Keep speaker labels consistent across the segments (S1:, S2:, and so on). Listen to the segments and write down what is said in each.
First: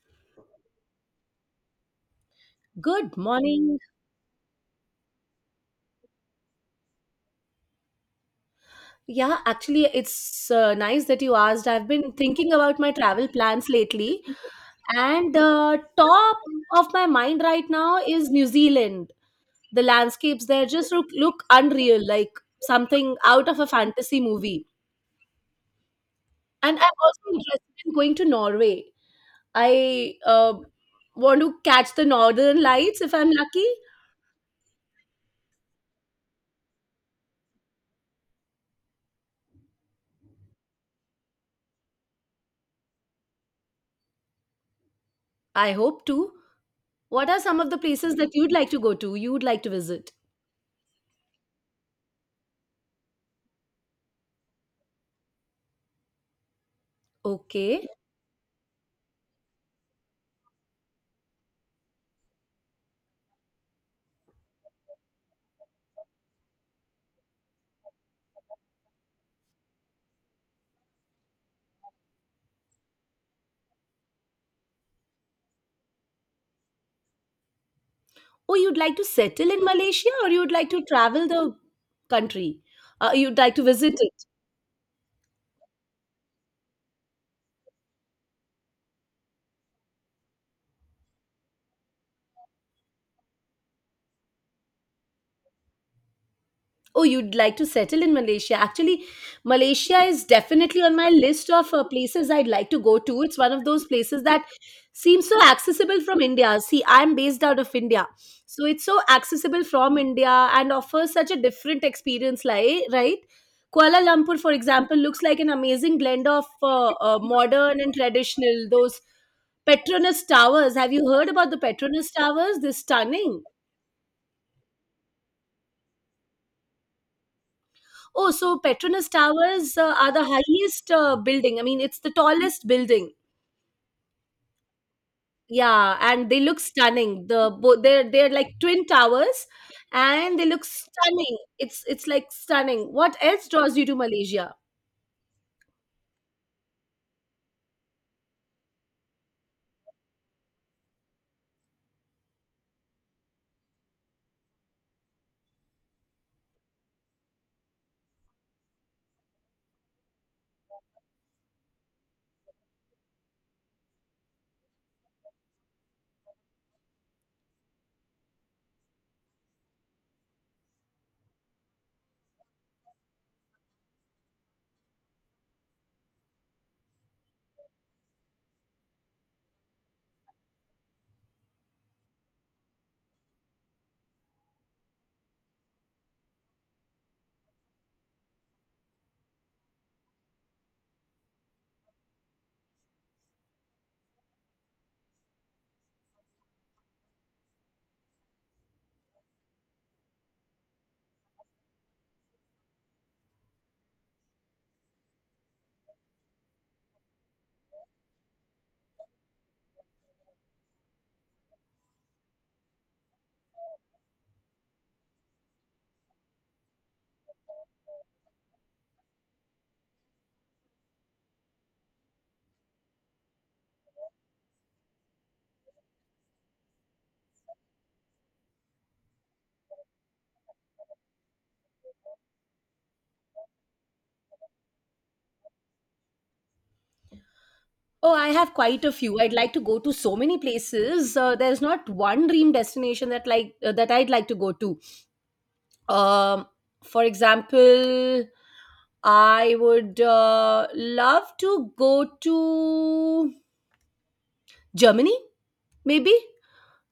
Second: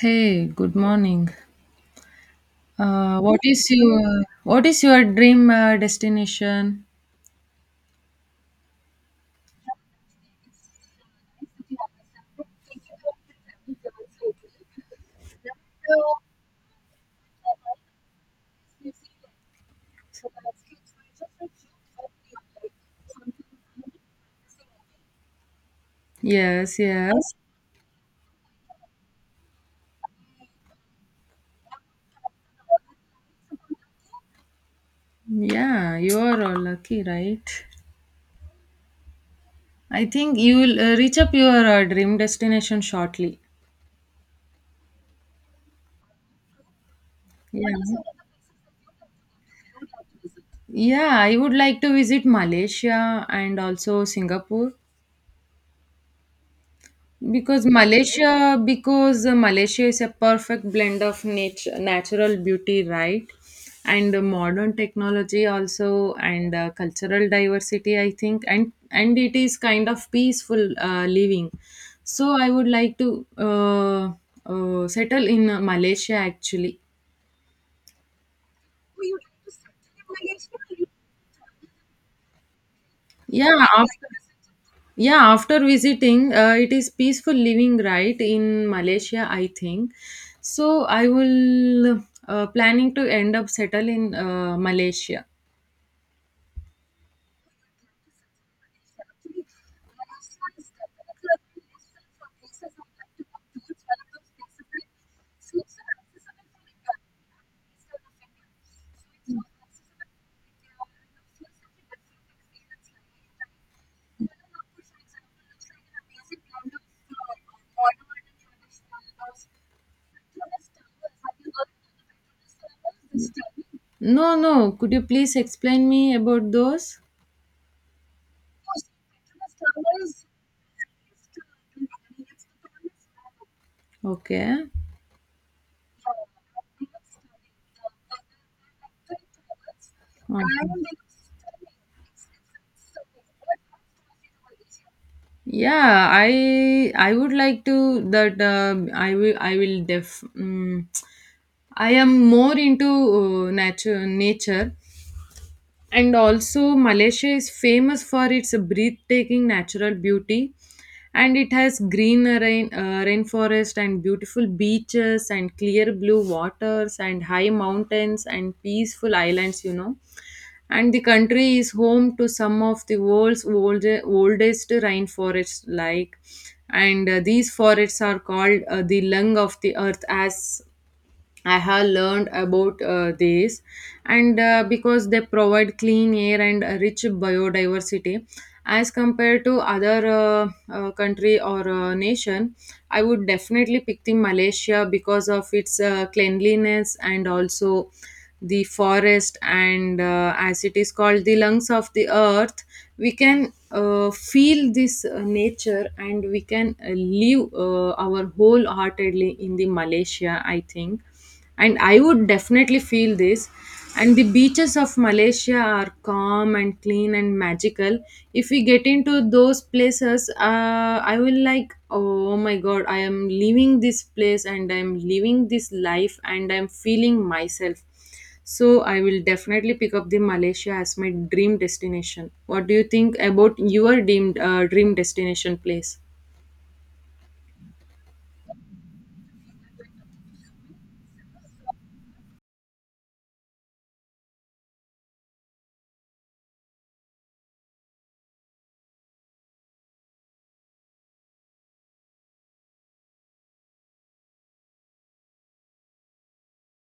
S1: Hey, good morning.
S2: Good
S1: What is
S2: morning.
S1: your what is your dream destination?
S2: Yeah, actually, it's nice that you asked. I've been thinking about my travel plans lately, and the top of my mind right now is New Zealand. The landscapes there just look unreal, like something out of a fantasy movie.
S1: Yes,
S2: And I'm also
S1: yes.
S2: interested in going to Norway. I want to catch the northern lights if I'm lucky.
S1: Yeah, you are all lucky, right? I think you will reach up your dream destination shortly.
S2: I hope to. What are some of
S1: Yeah.
S2: the places that you'd like to go to, you'd like to visit?
S1: Yeah, I would like to visit Malaysia and also Singapore.
S2: Okay.
S1: Because Malaysia is a perfect blend of nature, natural beauty, right? And modern technology also, and cultural diversity, I think, and it is kind of peaceful living. So I would like to settle in Malaysia actually.
S2: Oh, you'd like to settle in Malaysia or you'd like to travel the country? You'd like to
S1: Yeah,
S2: visit
S1: after
S2: it?
S1: yeah, after visiting, it is peaceful living, right, in Malaysia, I think. So I will planning to end up settle in Malaysia.
S2: Oh, you'd like to settle in Malaysia. Actually, Malaysia is definitely on my list of places I'd like to go to. It's one of those places that seems so accessible from India. See, I'm based out of India. So it's so accessible from India and offers such a different experience, like, right? Kuala Lumpur, for example, looks like an amazing blend of modern and traditional. Those Petronas Towers. Have you heard about the Petronas Towers? They're stunning.
S1: No, no. Could you please explain me about those?
S2: Oh, so Petronas Towers are the highest building. I mean, it's the tallest building.
S1: Okay.
S2: Yeah, and they look stunning. They're like twin towers, and they look
S1: Mhm.
S2: stunning. It's like stunning. What else draws you to Malaysia?
S1: Yeah, I would like to that, I will def mm, I am more into nature and also, Malaysia is famous for its breathtaking natural beauty, and it has green rain, rainforest and beautiful beaches and clear blue waters and high mountains and peaceful islands. You know, and the country is home to some of the world's old, oldest rainforests. Like, and these forests are called the lung of the earth, as I have learned about this, and because they provide clean air and a rich biodiversity, as compared to other country or nation, I would definitely pick the Malaysia because of its cleanliness and also the forest and as it is called the lungs of the earth, we can feel this nature, and we can live our wholeheartedly in the Malaysia, I think, and I would definitely feel this. And the beaches of Malaysia are calm and clean and magical. If we get into those places, I will like, oh my god, I am leaving this place and I am living this life and I am feeling myself. So I will definitely pick up the Malaysia as my dream destination. What do you think about your dream dream destination place?
S2: Oh, I have quite a few. I'd like to go to so many places. There's not one dream destination that I'd like to go to. Um, for example, I would love to go to Germany. Maybe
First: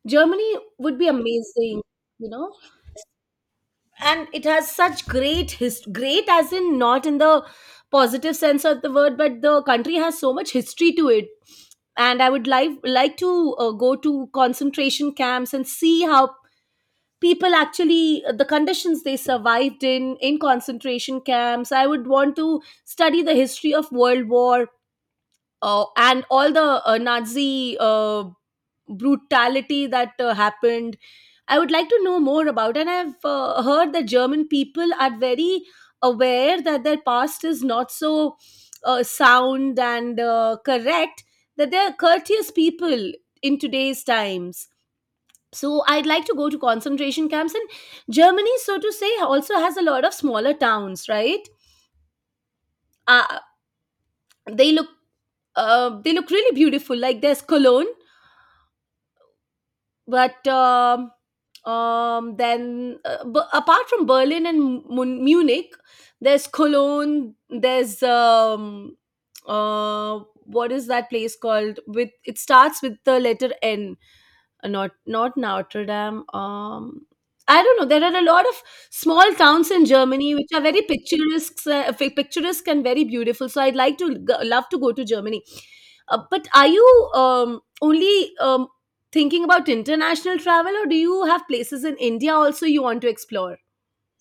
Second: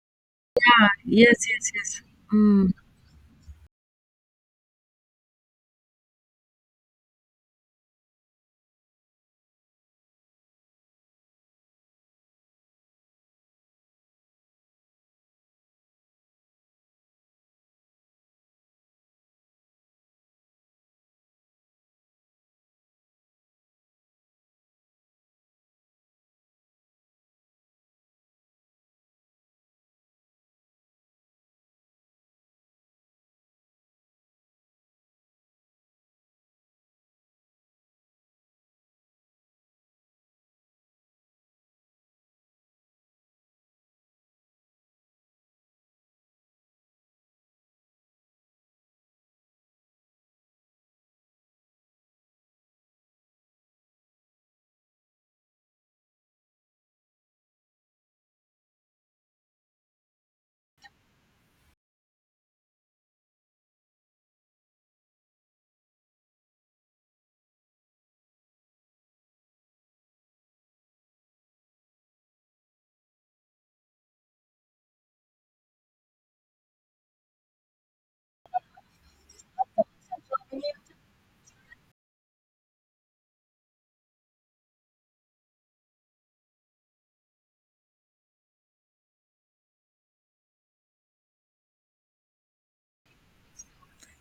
S2: Germany
S1: Ah,
S2: would be
S1: yes, yes,
S2: amazing,
S1: yes.
S2: you know?
S1: Hmm.
S2: And it has such great, as in not in the positive sense of the word, but the country has so much history to it. And I would like to go to concentration camps and see how people actually, the conditions they survived in concentration camps. I would want to study the history of World War, and all the Nazi brutality that happened I would like to know more about. And I've heard that German people are very aware that their past is not so sound and correct, that they're courteous people in today's times. So I'd like to go to concentration camps. And Germany, so to say, also has a lot of smaller towns, right? Uh, they look they look really beautiful. Like there's Cologne, but um, apart from Berlin and Munich, there's Cologne. There's uh, what is that place called? With it starts with the letter N, not Notre Dame. I don't know. There are a lot of small towns in Germany which are very picturesque, picturesque and very beautiful. So I'd like to love to go to Germany. But are you only thinking about international travel, or do you have places in India also you want to explore?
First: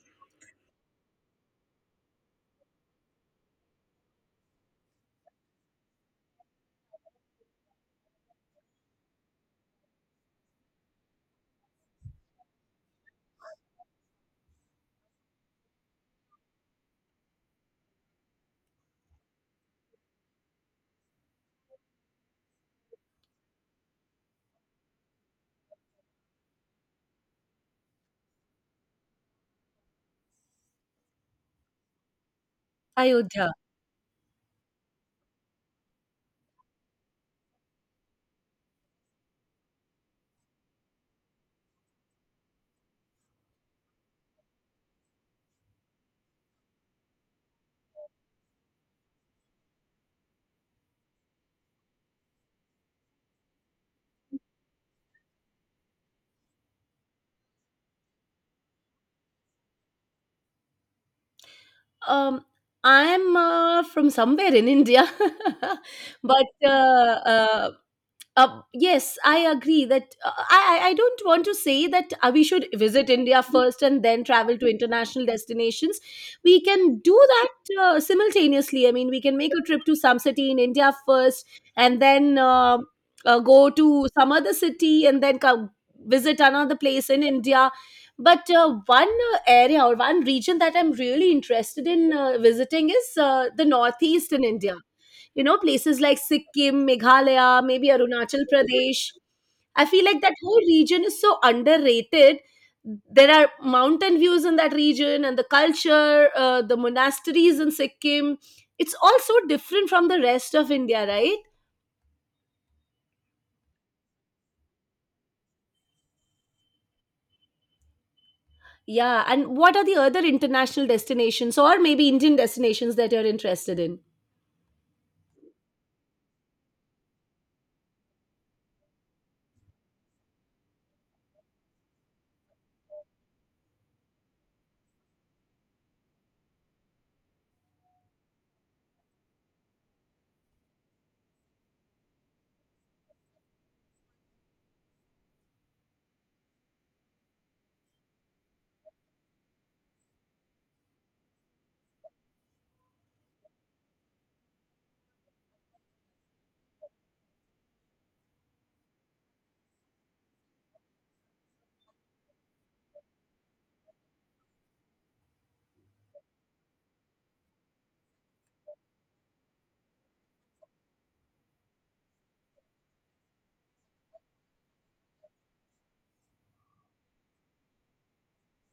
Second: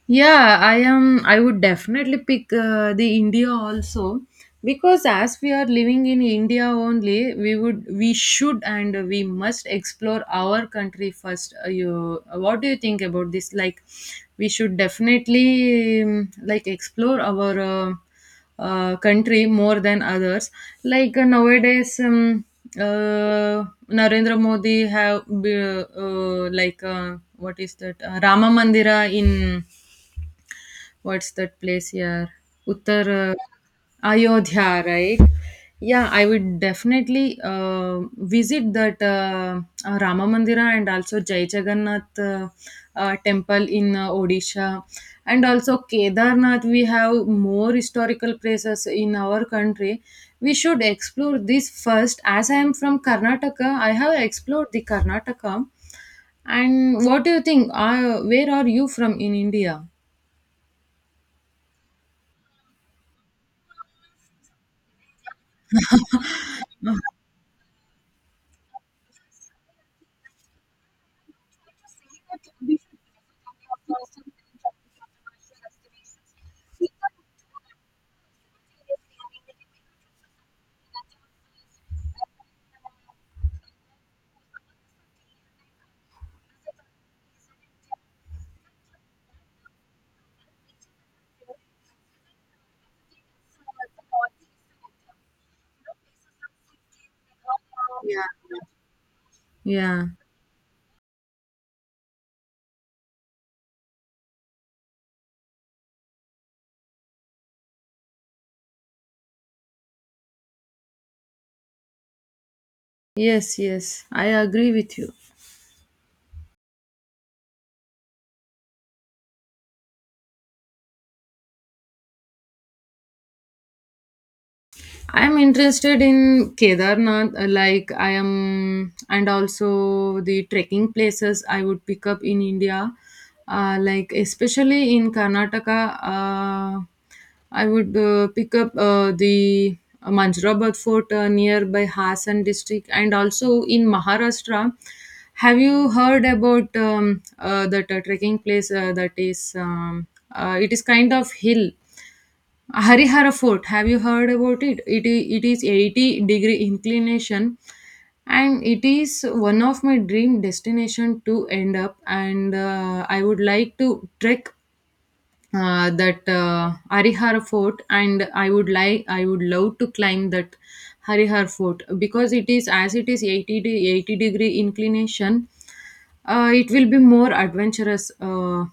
S1: Yeah, I am. I would definitely pick the India also, because as we are living in India only, we would, we should, and we must explore our country first. You, what do you think about this? Like, we should definitely like explore our country more than others. Like nowadays, Narendra Modi have like what is that Rama Mandira in what's that place here? Uttar
S2: Ayodhya.
S1: Ayodhya, right? Yeah, I would definitely visit that Rama Mandira, and also Jai Jagannath temple in Odisha. And also Kedarnath, we have more historical places in our country. We should explore this first. As I am from Karnataka, I have explored the Karnataka. And what do you think? Where are you from in India?
S2: Um, I'm from somewhere in India, but yes, I agree that I don't want to say that we should visit India first and then travel to international destinations. We can do that simultaneously. I mean, we can make a trip to some city in India first and then go to some other city and then come visit another place in India. But one area or one region that I'm really interested in visiting is the Northeast in India. You know, places like Sikkim, Meghalaya, maybe Arunachal Pradesh. I feel
S1: Yeah.
S2: like that whole region is so underrated. There are mountain views in that region, and the culture, the monasteries in Sikkim, it's all so different from the rest of India, right?
S1: Yes, yes, I agree with you.
S2: Yeah, and what are the other international destinations or maybe Indian destinations that you're interested in?
S1: I'm interested in Kedarnath, like I am, and also the trekking places I would pick up in India, like especially in Karnataka. I would pick up the Manjrabad Fort nearby Hassan district, and also in Maharashtra. Have you heard about that trekking place that is? It is kind of hill, Harihara Fort, have you heard about it? It is 80-degree inclination, and it is one of my dream destination to end up, and I would like to trek that Harihar Fort, and I would love to climb that Harihar Fort, because it is as it is 80-degree inclination. It will be more adventurous uh,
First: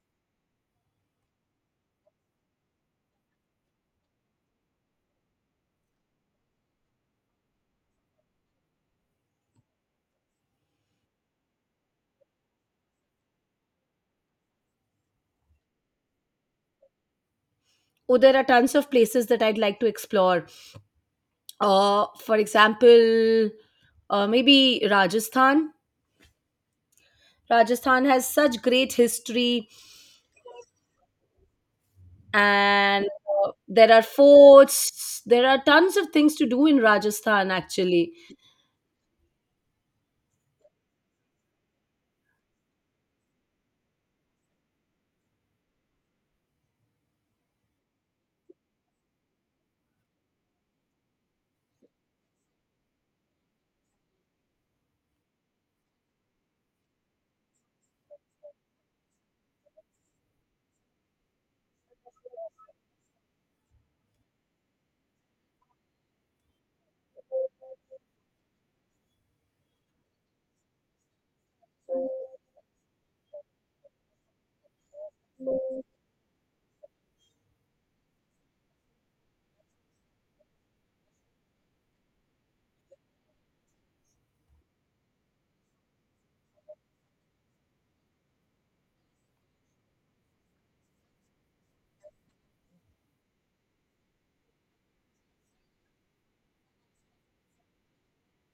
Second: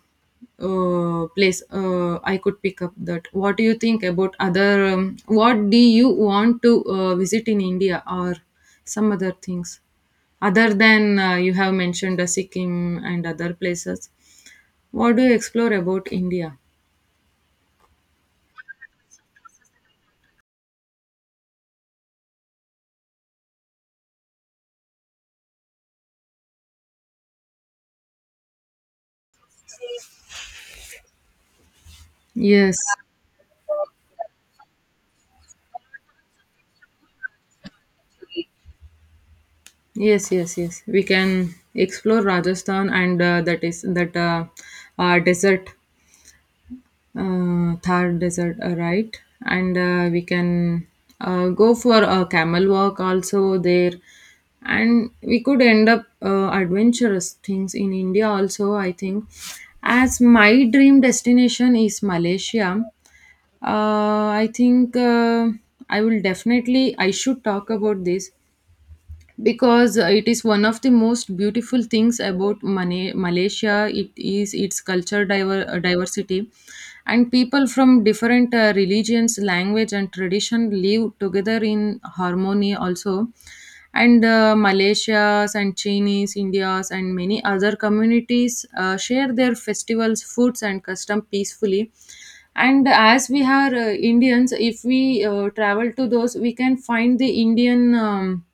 S1: uh, place. I could pick up that. What do you think about other? What do you want to visit in India or some other things? Other than you have mentioned Sikkim and other places, what do you explore about India?
S2: Oh, there are tons of places that I'd like to explore. For example, maybe Rajasthan. Rajasthan has such great history,
S1: Yes,
S2: and there are forts. There are tons of things to do in Rajasthan, actually.
S1: yes, yes, yes. We can explore Rajasthan and that is that desert, Thar desert, right? And we can go for a camel walk also there, and we could end up adventurous things in India also. I think, as my dream destination is Malaysia, I think I will definitely I should talk about this, because it is one of the most beautiful things about Malaysia, it is its diversity, and people from different religions, language, and tradition live together in harmony also, and Malaysias and Chinese, Indias, and many other communities share their festivals, foods, and custom peacefully. And as we are Indians, if we travel to those, we can find the Indian um,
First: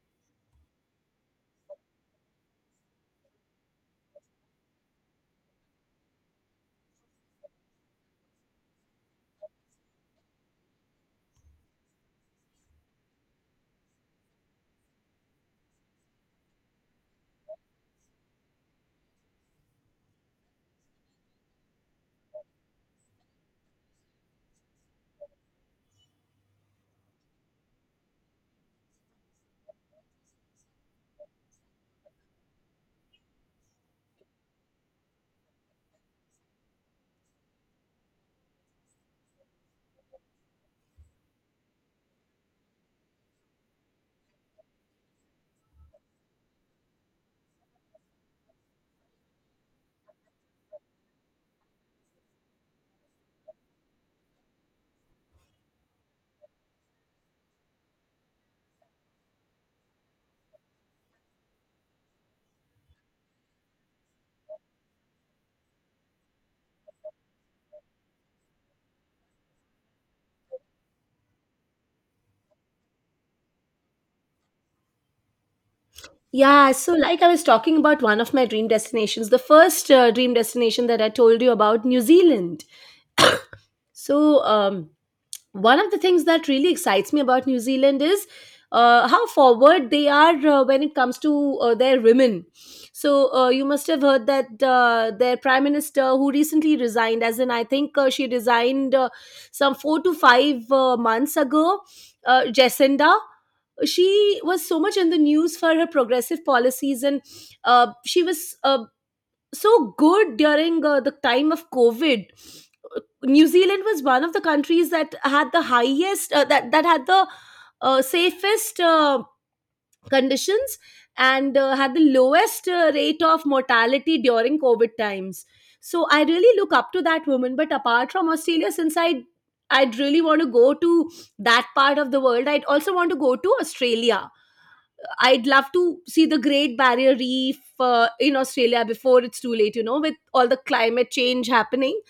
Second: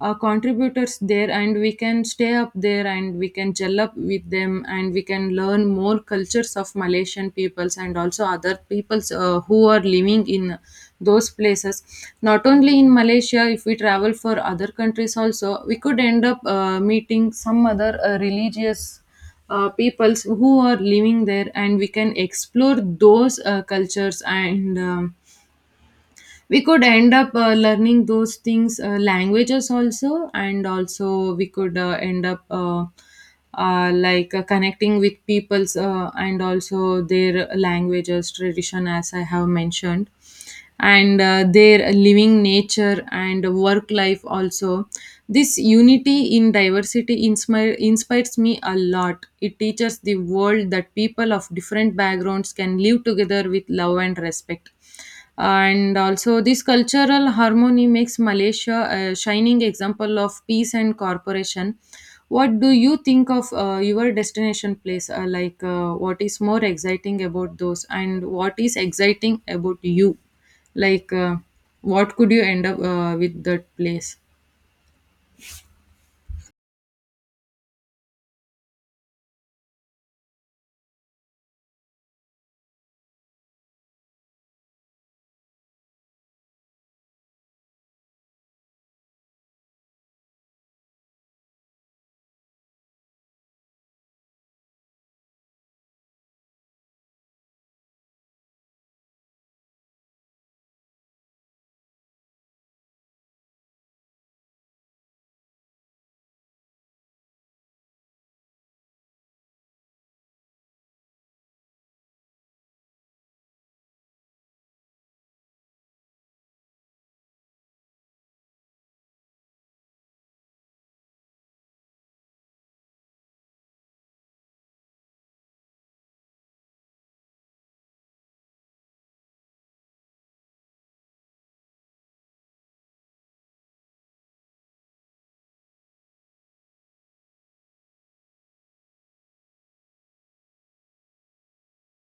S1: uh, contributors there, and we can stay up there, and we can gel up with them, and we can learn more cultures of Malaysian peoples and also other peoples who are living in those places. Not only in Malaysia, if we travel for other countries also, we could end up meeting some other religious peoples who are living there, and we can explore those cultures, and we could end up learning those things, languages also, and also we could end up like connecting with peoples, and also their languages, tradition, as I have mentioned, and their living nature and work life also. This unity in diversity inspires me a lot. It teaches the world that people of different backgrounds can live together with love and respect, and also this cultural harmony makes Malaysia a shining example of peace and cooperation. What do you think of your destination place, like what is more exciting about those, and what is exciting about you, like what could you end up with that place?
S2: Yeah, so like I was talking about one of my dream destinations, the first dream destination that I told you about, New Zealand. so um one of the things that really excites me about New Zealand is how forward they are when it comes to their women. So you must have heard that their prime minister, who recently resigned, as in I think she resigned some four to five months ago, Jacinda. She was so much in the news for her progressive policies, and she was so good during the time of COVID. New Zealand was one of the countries that had the highest, that that had the safest conditions and had the lowest rate of mortality during COVID times. So I really look up to that woman. But apart from Australia, since I'd really want to go to that part of the world, I'd also want to go to Australia. I'd love to see the Great Barrier Reef in Australia before it's too late, you know, with all the climate change happening.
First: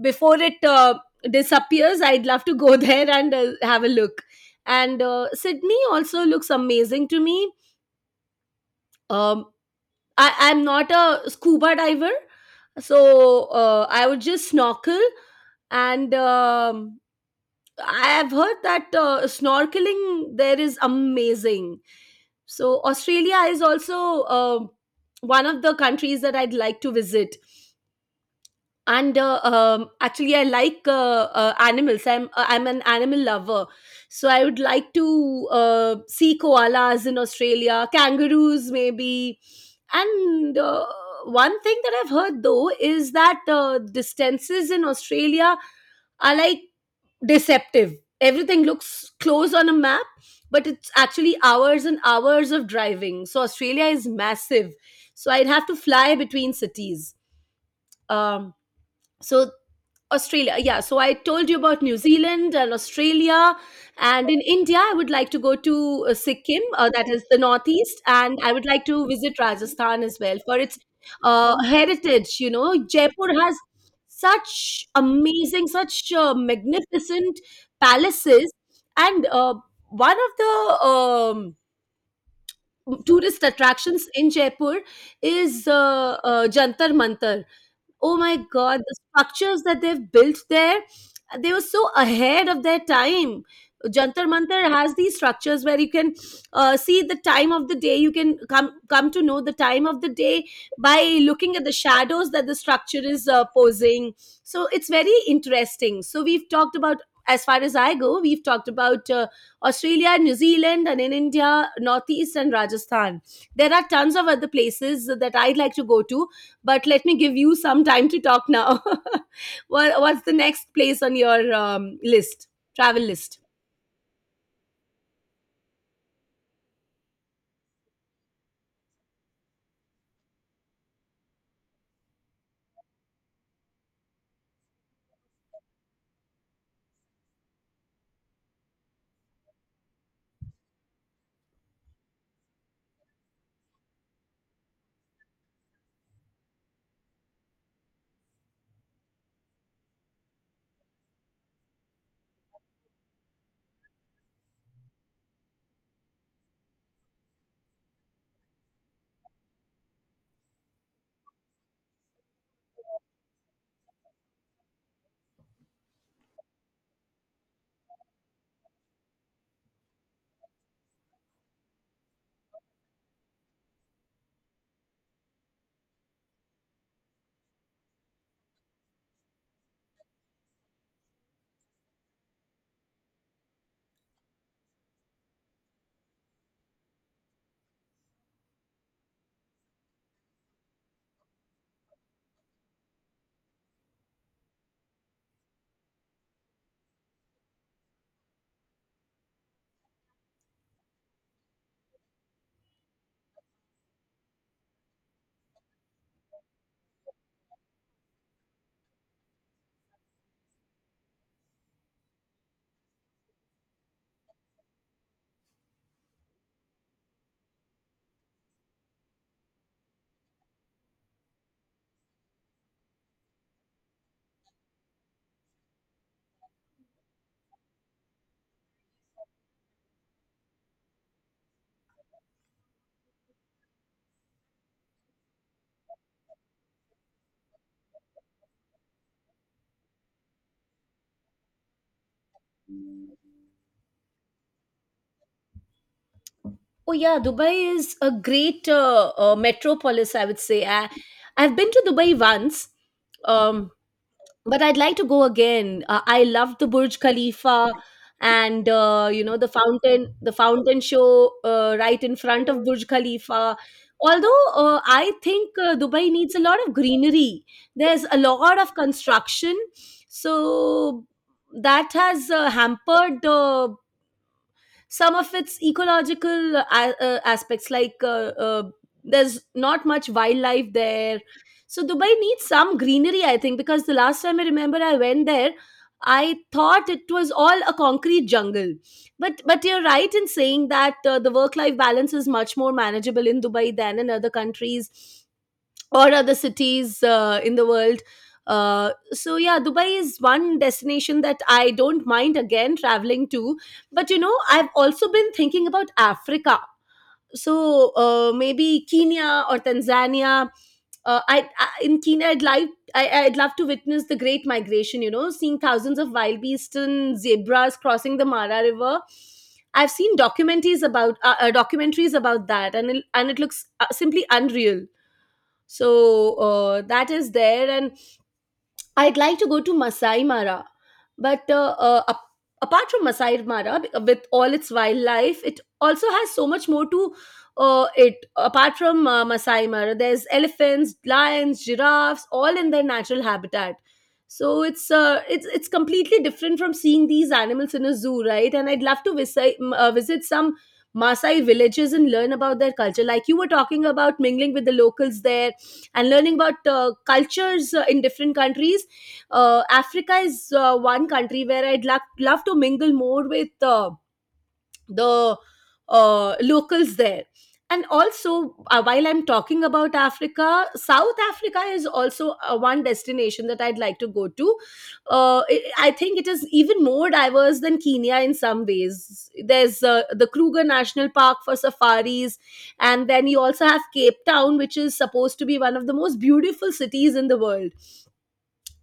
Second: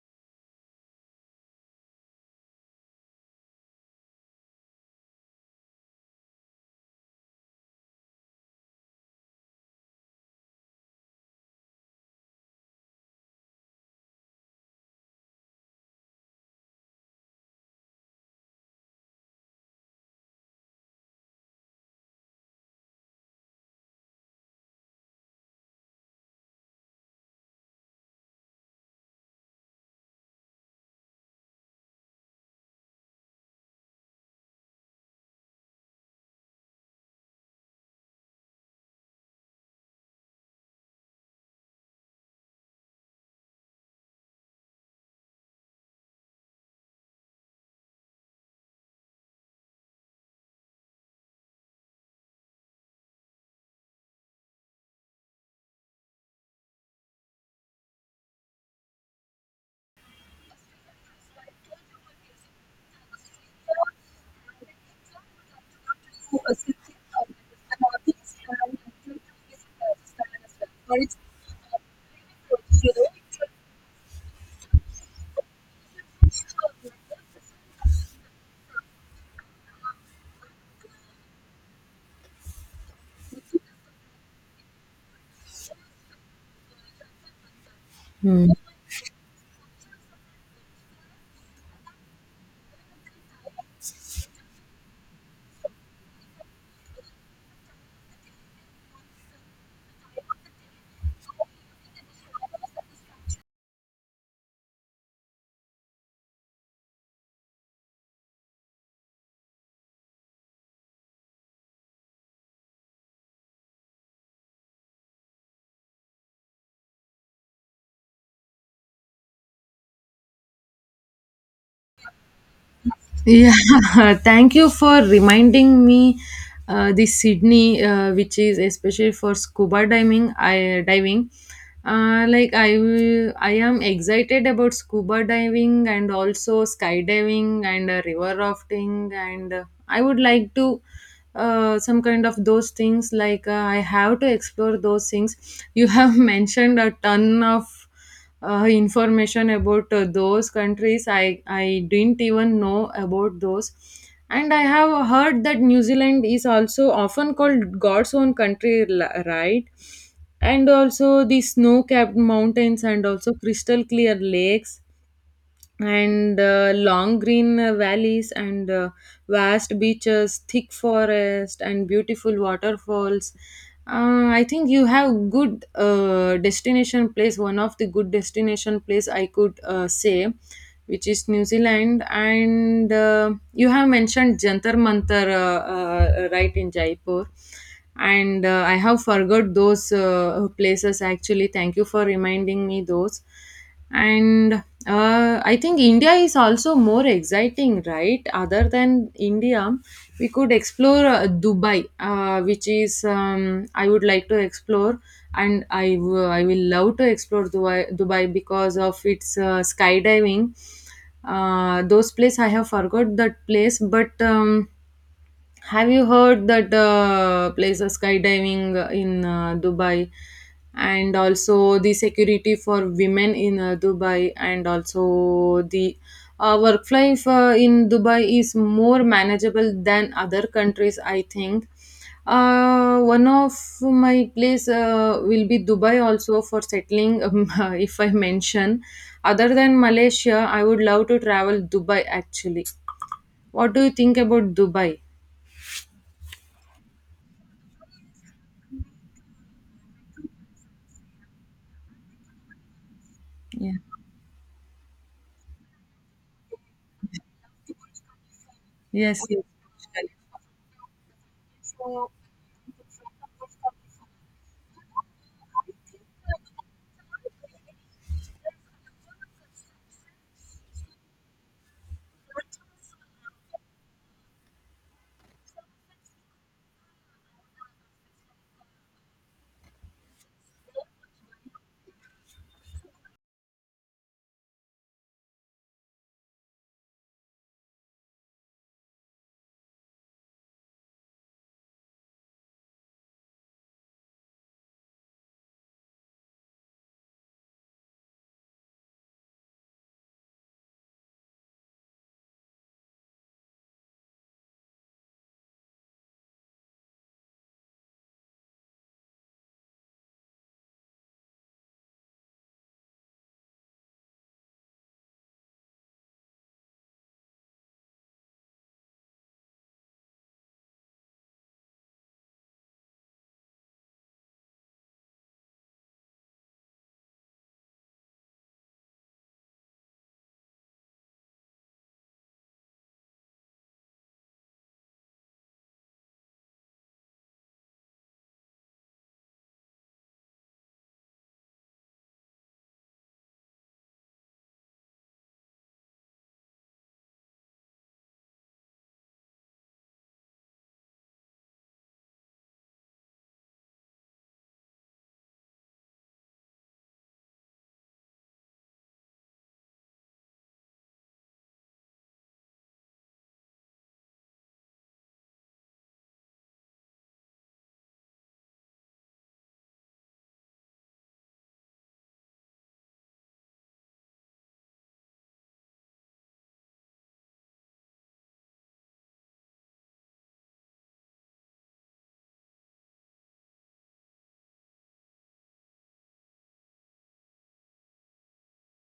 S2: Before it disappears, I'd love to go there and have a look. And Sydney also looks amazing to me. Um, I'm not a scuba diver, so I would just snorkel and. I have heard that snorkeling there is amazing. So Australia is also one of the countries that I'd like to visit. And actually, I like animals. I'm an animal lover, so I would like to see koalas in Australia, kangaroos maybe. And one thing that I've heard though is that distances in Australia are like deceptive. Everything looks close on a map, but it's actually hours and hours of driving. So Australia is massive. So I'd have to fly between cities. Um, so Australia. Yeah. So I told you about New Zealand and Australia. And in India, I would like to go to Sikkim, that is the Northeast. And I would like to visit Rajasthan as well for its heritage. You know, Jaipur has such amazing, such magnificent palaces. And one of the tourist attractions in Jaipur is Jantar Mantar. Oh my
S1: Hmm.
S2: god, the structures that they've built there, they were so ahead of their time. Jantar Mantar has these structures where you can see the time of the day. You can come to know the time of the day by looking at the shadows that the structure is posing. So it's very interesting. So we've talked about, as far as I go, we've talked about Australia, New Zealand, and in India, Northeast and Rajasthan. There are tons of other places that I'd like to go to, but let me give you some time to talk now. What's the next place on your travel list?
S1: Yeah, thank you for reminding me the Sydney, which is especially for scuba diving. Like I am excited about scuba diving and also skydiving and river rafting, and I would like to some kind of those things. Like I have to explore those things. You have mentioned a ton of information about those countries. I didn't even know about those, and I have heard that New Zealand is also often called God's own country, right, and also the snow capped mountains and also crystal clear lakes, and long green valleys, and vast beaches, thick forest, and beautiful waterfalls. Uh, I think you have good destination place, one of the good destination place I could say, which is New Zealand. And you have mentioned Jantar Mantar right in Jaipur, and I have forgot those places actually. Thank you for reminding me those. And I think India is also more exciting, right? Other than India, we could explore Dubai, which is I would like to explore, and I will love to explore Dubai, Dubai because of its skydiving. Those place I have forgot that place, but. Have you heard that place of skydiving in Dubai, and also the security for women in Dubai, and also the work life in Dubai is more manageable than other countries, I think. One of my place will be Dubai also for settling, if I mention. Other than Malaysia, I would love to travel Dubai actually. What do you think about Dubai?
S2: Oh yeah, Dubai is a great metropolis. I would say I've been to Dubai once. Um,
S1: Yeah.
S2: but I'd like to go again. I loved the Burj Khalifa, and
S1: Yes,
S2: you know,
S1: yes.
S2: the fountain show right in front of Burj Khalifa. Although I think Dubai needs a lot of greenery, there's a lot of construction, so that has hampered some of its ecological aspects. Like, there's not much wildlife there. So Dubai needs some greenery, I think, because the last time I remember I went there, I thought it was all a concrete jungle. But you're right in saying that the work life balance is much more manageable in Dubai than in other countries or other cities in the world. So yeah, Dubai is one destination that I don't mind again traveling to. But you know, I've also been thinking about Africa. So maybe Kenya or Tanzania. I In Kenya, I'd like I'd love to witness the Great Migration. You know, seeing thousands of wild beasts and zebras crossing the Mara River. I've seen documentaries about, documentaries about that, and it looks simply unreal. So that is there. And I'd like to go to Masai Mara, but uh, uh, ap- apart from Masai Mara, with all its wildlife, it also has so much more to it. Apart from Masai Mara, there's elephants, lions, giraffes, all in their natural habitat. So it's completely different from seeing these animals in a zoo, right? And I'd love to visit some Maasai villages and learn about their culture. Like you were talking about mingling with the locals there and learning about cultures in different countries. Africa is one country where I'd love to mingle more with the locals there. And also, while I'm talking about Africa, South Africa is also one destination that I'd like to go to. I think it is even more diverse than Kenya in some ways. There's the Kruger National Park for safaris, and then you also have Cape Town, which is supposed to be one of the most beautiful cities in the world.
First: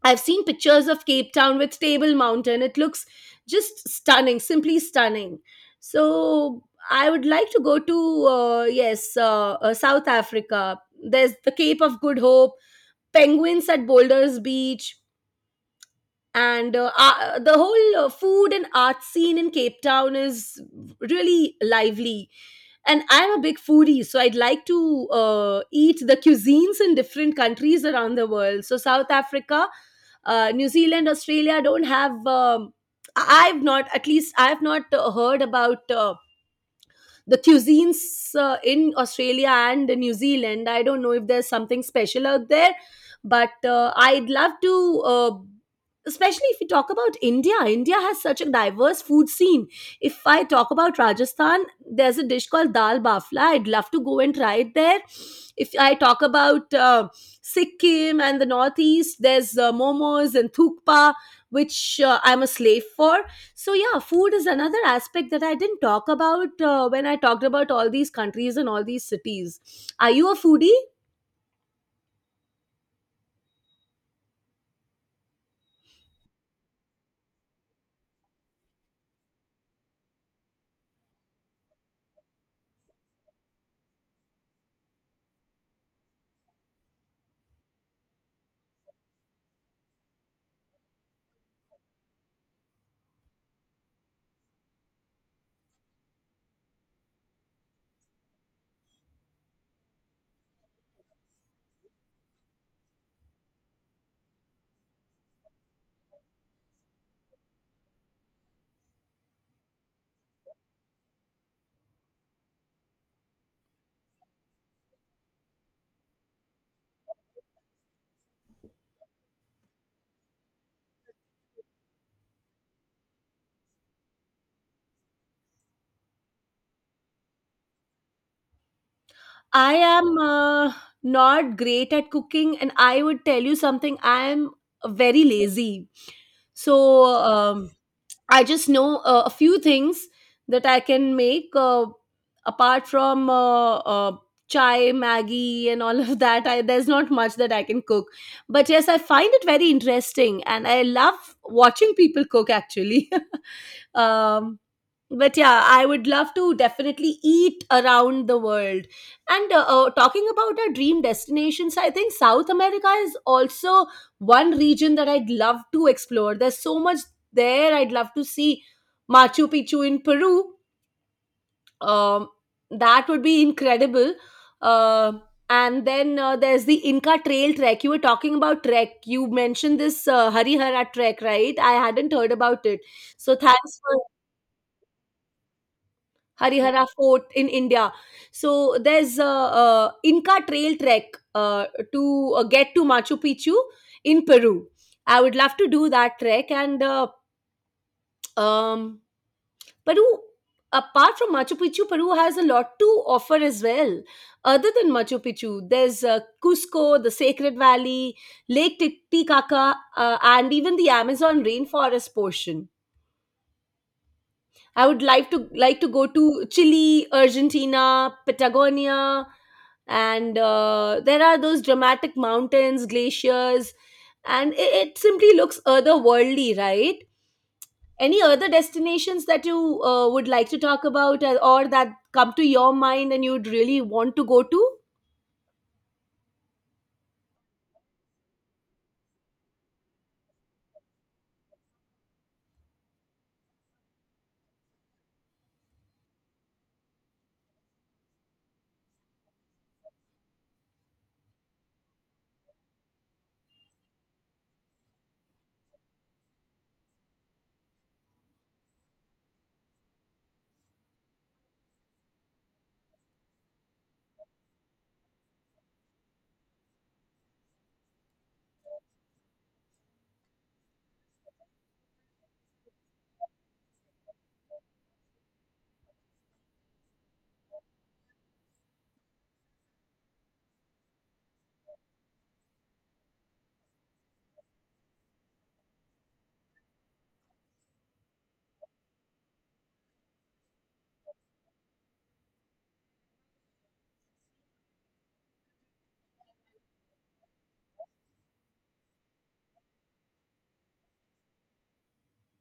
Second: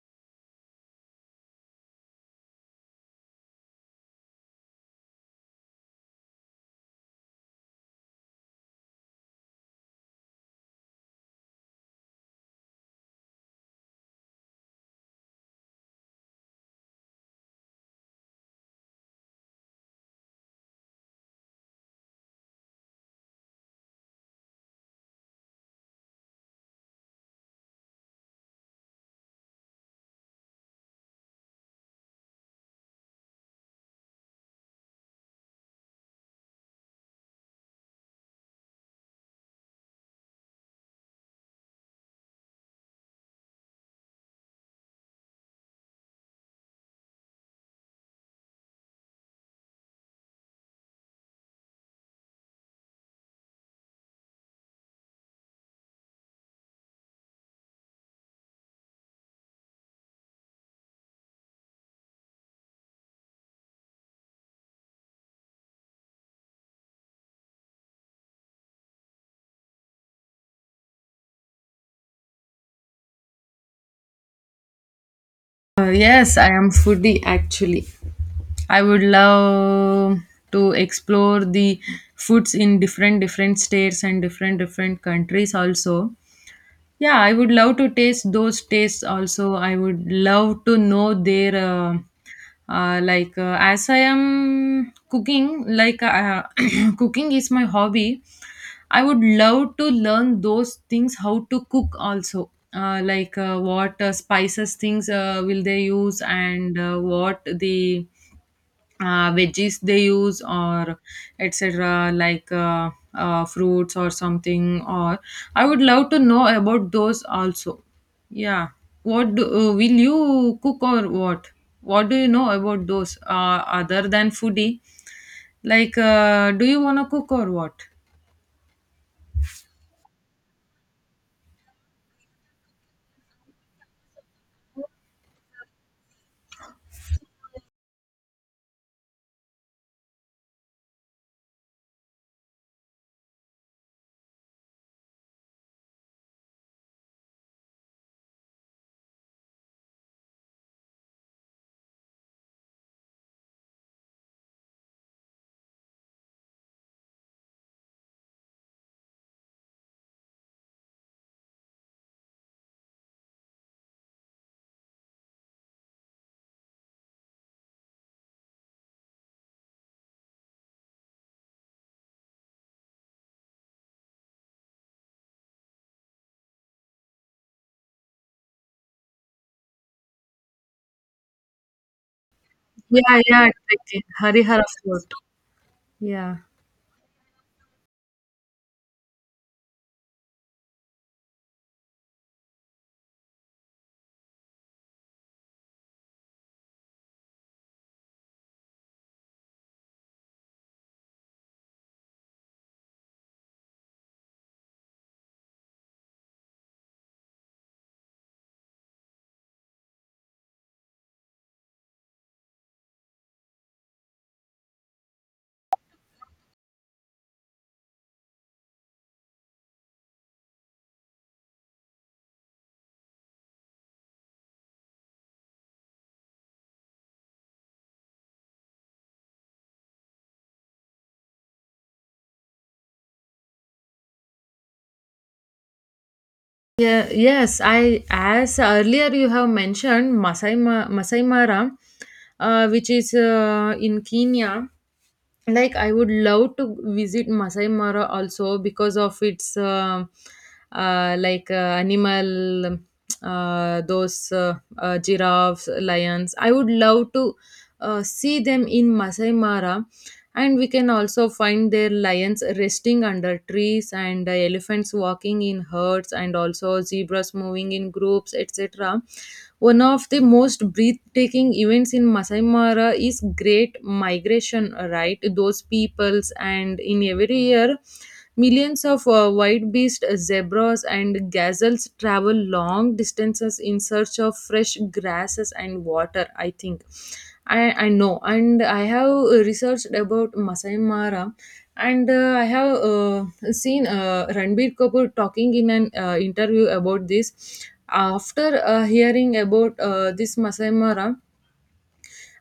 S2: I've seen pictures of Cape Town with Table Mountain. It looks just stunning, simply stunning. So I would like to go to South Africa. There's the Cape of Good Hope, penguins at Boulders Beach, and the whole food and art scene in Cape Town is really lively, and I'm a big foodie, so I'd like to eat the cuisines in different countries around the world. So South Africa, New Zealand, Australia don't have I've not heard about the cuisines in Australia and New Zealand. I don't know if there's something special out there, but I'd love to. Especially if you talk about India, India has such a diverse food scene. If I talk about Rajasthan, there's a dish called dal bafla. I'd love to go and try it there. If I talk about Sikkim and the northeast, there's momos and thukpa, which I'm a slave for. So yeah, food is another aspect that I didn't talk about when I talked about all these countries and all these cities. Are you a foodie?
S1: Yes, I am foodie actually. I would love to explore the foods in different different states and different different countries also. Yeah, I would love to taste those tastes also. I would love to know their like as I am cooking, like cooking is my hobby. I would love to learn those things how to cook also. Like what spices things will they use, and what the veggies they use, or etc, like fruits or something, or I would love to know about those also. Yeah. What will you cook, or what do you know about those other than foodie, like do you want to cook or what?
S2: I am not great at cooking, and I would tell you something. I am very lazy. So I just know a few things that I can make apart from chai, Maggie, and all of that. I, there's not much that I can cook. But yes, I find it very interesting and I love watching people cook actually. um, but yeah, I would love to definitely eat around the world. And talking about our dream destinations, I think South America is also one region that I'd love to explore. There's so much there. I'd love to see Machu Picchu in Peru. um, that would be incredible. uh, and then there's the Inca Trail trek. You were talking about trek, you mentioned this Harihara trek, right? I hadn't heard about it,
S1: Yeah,
S2: so
S1: yeah,
S2: thanks for.
S1: exactly. Harihara Fort. Yeah.
S2: Harihara Fort in India. So there's a, uh, Inca Trail trek to get to Machu Picchu in Peru. I would love to do that trek. And um, Peru, apart from Machu Picchu, Peru has a lot to offer as well. Other than Machu Picchu, there's Cusco, the Sacred Valley, Lake Titicaca, and even the Amazon rainforest portion. I would like to go to Chile, Argentina, Patagonia, and there are those dramatic mountains, glaciers, and it simply looks otherworldly, right? Any other destinations that you would like to talk about, or that come to your mind and you'd really want to go to?
S1: Yeah, yes, I as earlier you have mentioned Masai Mara, which is in Kenya. Like I would love to visit Masai Mara also because of its uh, like uh, animal, those giraffes, lions. I would love to see them in Masai Mara, and we can also find their lions resting under trees and elephants walking in herds and also zebras moving in groups, etc. One of the most breathtaking events in Masai Mara is Great Migration, right? Those peoples, and in every year, millions of white beasts, zebras, and gazelles travel long distances in search of fresh grasses and water, I think. I know, and I have researched about Masai Mara, and I have seen Ranbir Kapoor talking in an interview about this. After hearing about this Masai Mara,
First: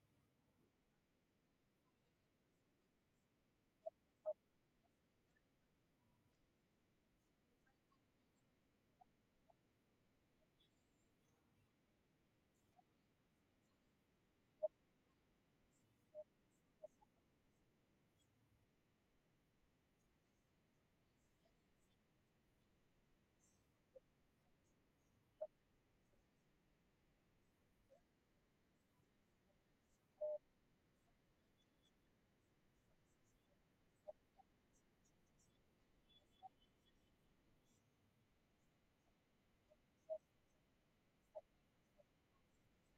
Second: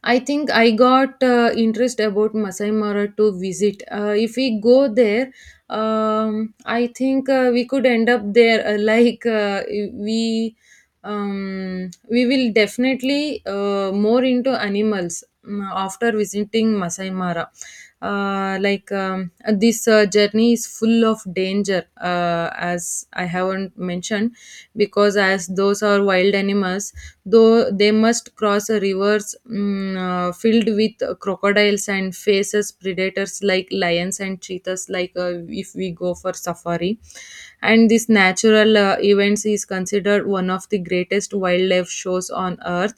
S1: I think I got interest about Masai Mara to visit. If we go there, I think we could end up there. We will definitely more into animals after visiting Masai Mara. Uh, like um, this journey is full of danger, as I haven't mentioned, because as those are wild animals, though they must cross a rivers filled with crocodiles and faces predators like lions and cheetahs, like if we go for safari. And this natural events is considered one of the greatest wildlife shows on earth.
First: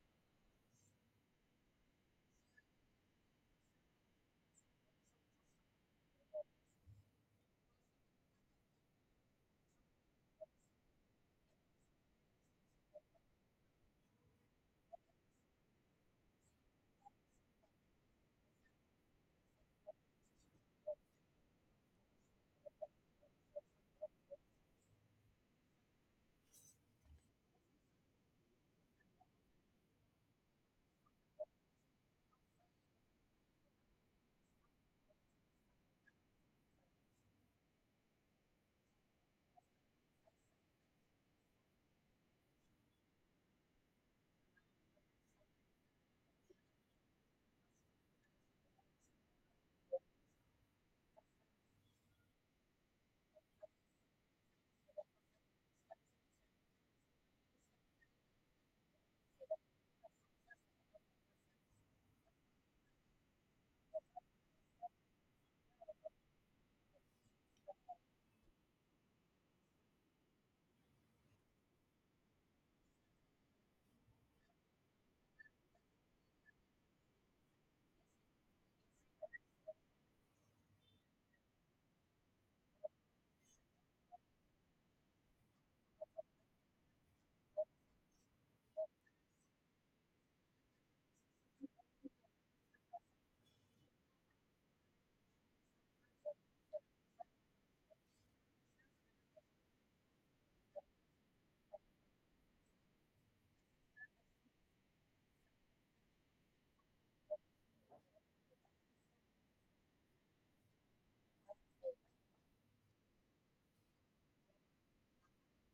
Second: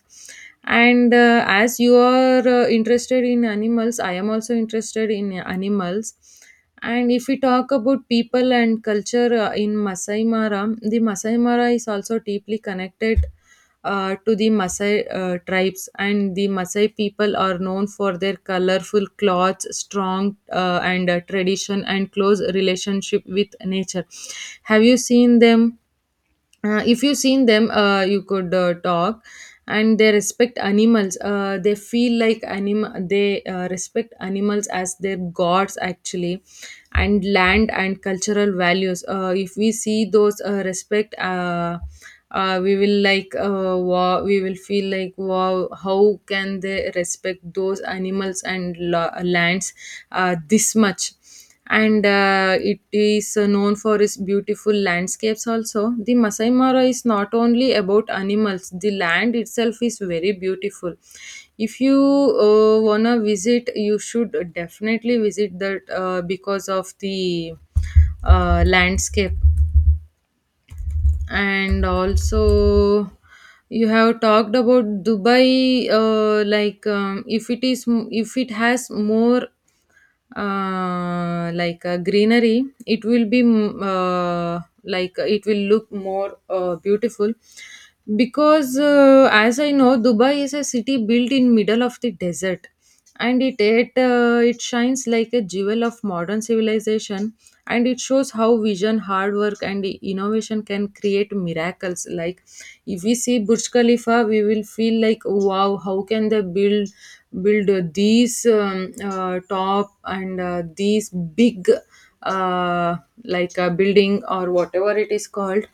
S1: And as you are interested in animals, I am also interested in animals. And if we talk about people and culture in Masai Mara, the Masai Mara is also deeply connected to the Maasai tribes, and the Maasai people are known for their colorful clothes, strong and tradition, and close relationship with nature. Have you seen them? If you've seen them, you could talk. And they respect animals. They feel like animal. They respect animals as their gods actually, and land and cultural values. If we see those respect, we will like, wow, we will feel like wow, how can they respect those animals and lands this much. And it is known for its beautiful landscapes. Also, the Masai Mara is not only about animals. The land itself is very beautiful. If you wanna visit, you should definitely visit that, because of the landscape. And also, you have talked about Dubai. If if it has more greenery, it will be, it will look more beautiful. Because as I know, Dubai is a city built in middle of the desert, and it shines like a jewel of modern civilization. And it shows how vision, hard work and innovation can create miracles. Like if we see Burj Khalifa, we will feel like wow, how can they build, build these top and these big, uh, like a building or whatever it is called.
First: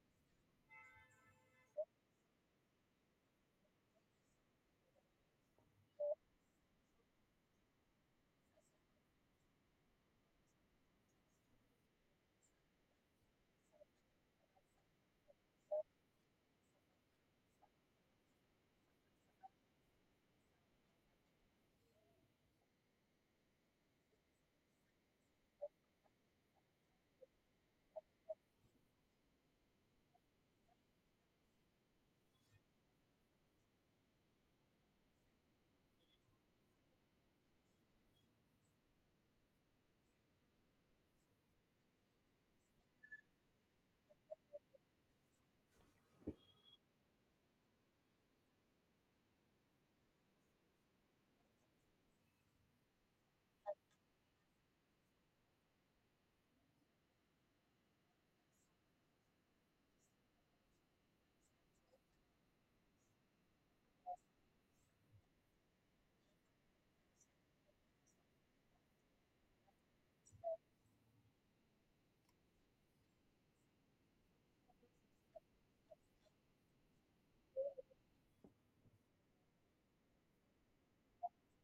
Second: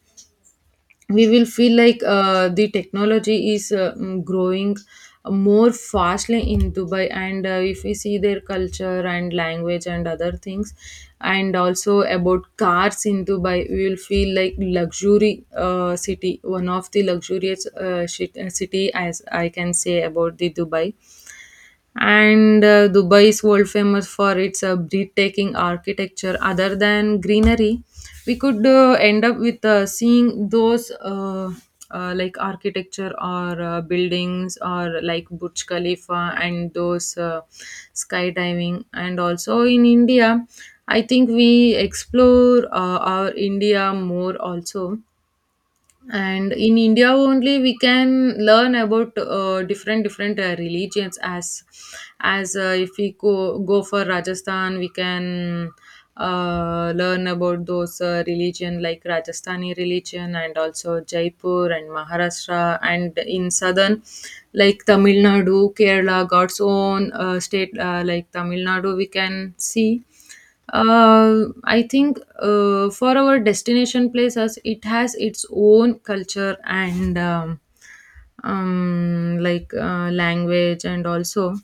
S1: We will feel like the technology is growing more fastly in Dubai. And if we see their culture and language and other things, and also about cars in Dubai, we will feel like luxury city, one of the luxurious city, as I can say about the Dubai. And Dubai is world famous for its breathtaking architecture other than greenery. We could end up with seeing those like architecture or buildings or like Burj Khalifa and those skydiving. And also in India, I think we explore our India more also. And in India only, we can learn about different different religions. As as if we go for Rajasthan, we can learn about those religion, like Rajasthani religion, and also Jaipur and Maharashtra. And in southern, like Tamil Nadu, Kerala, God's own state, like Tamil Nadu, we can see. I think for our destination places, it has its own culture and language. And also,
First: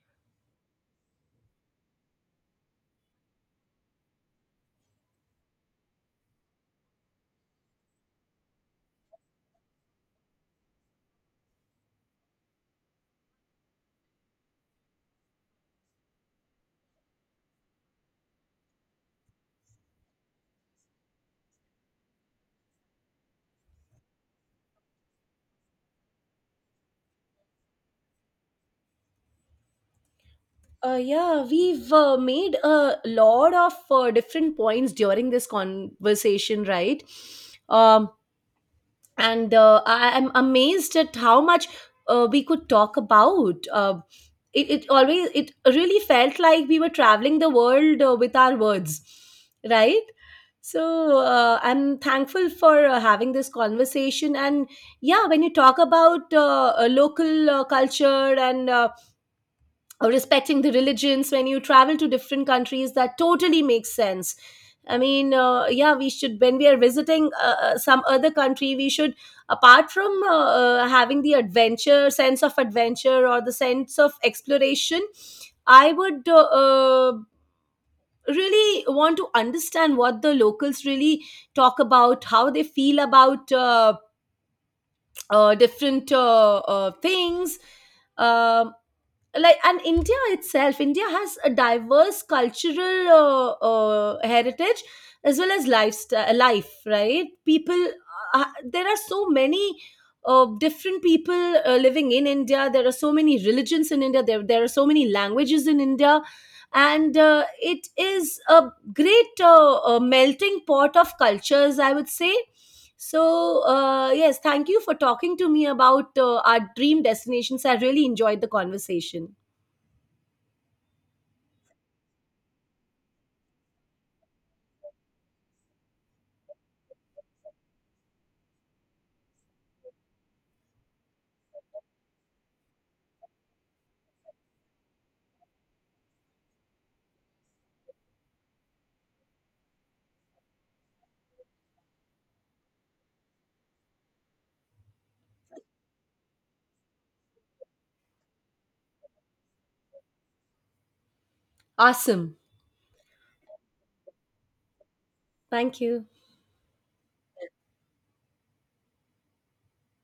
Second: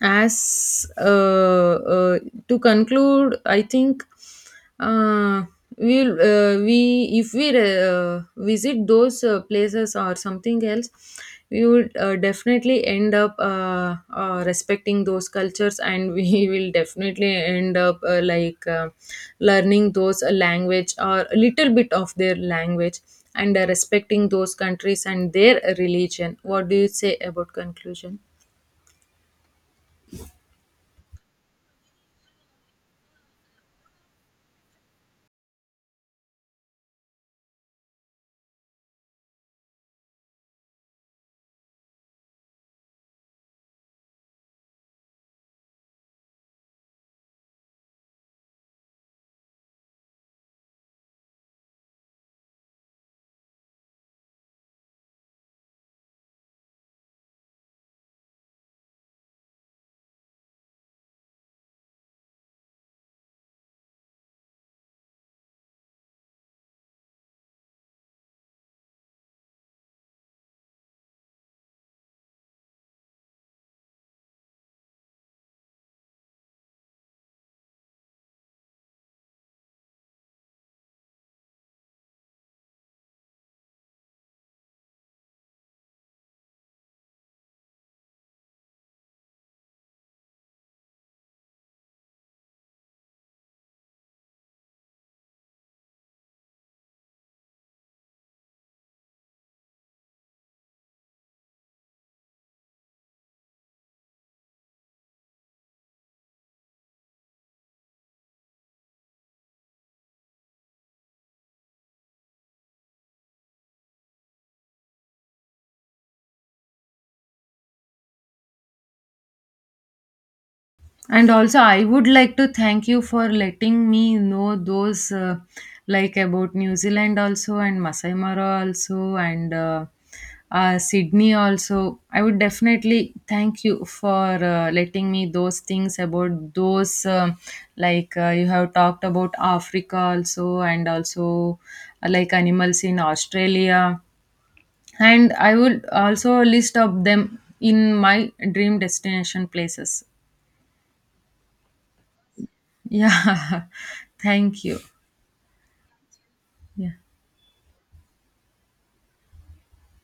S1: as to conclude, I think uh, we, if we visit those places or something else, we would definitely end up respecting those cultures. And we will definitely end up learning those language, or a little bit of their language, and respecting those countries and their religion. What do you say about conclusion?
S2: Yeah, we've made a lot of different points during this conversation, right? Um, and I am amazed at how much we could talk about. It, it always it really felt like we were traveling the world with our words, right? So I'm thankful for having this conversation. And yeah, when you talk about local culture and or respecting the religions when you travel to different countries, that totally makes sense. I mean, yeah, we should. When we are visiting some other country, we should, apart from having the adventure, sense of adventure or the sense of exploration, I would really want to understand what the locals really talk about, how they feel about different things. um, like, and India itself, India has a diverse cultural heritage as well as lifestyle, life, right? People there are so many different people living in India. There are so many religions in India. There are so many languages in India. And it is a great melting pot of cultures, I would say. So yes, thank you for talking to me about our dream destinations. I really enjoyed the conversation.
S1: And also, I would like to thank you for letting me know those, like about New Zealand also and Masai Mara also and Sydney also. I would definitely thank you for letting me those things about those, you have talked about Africa also, and also like animals in Australia. And I would also list up them in my dream destination places.
S2: Awesome.
S1: Yeah. Thank you.
S2: Thank you.
S1: Yeah.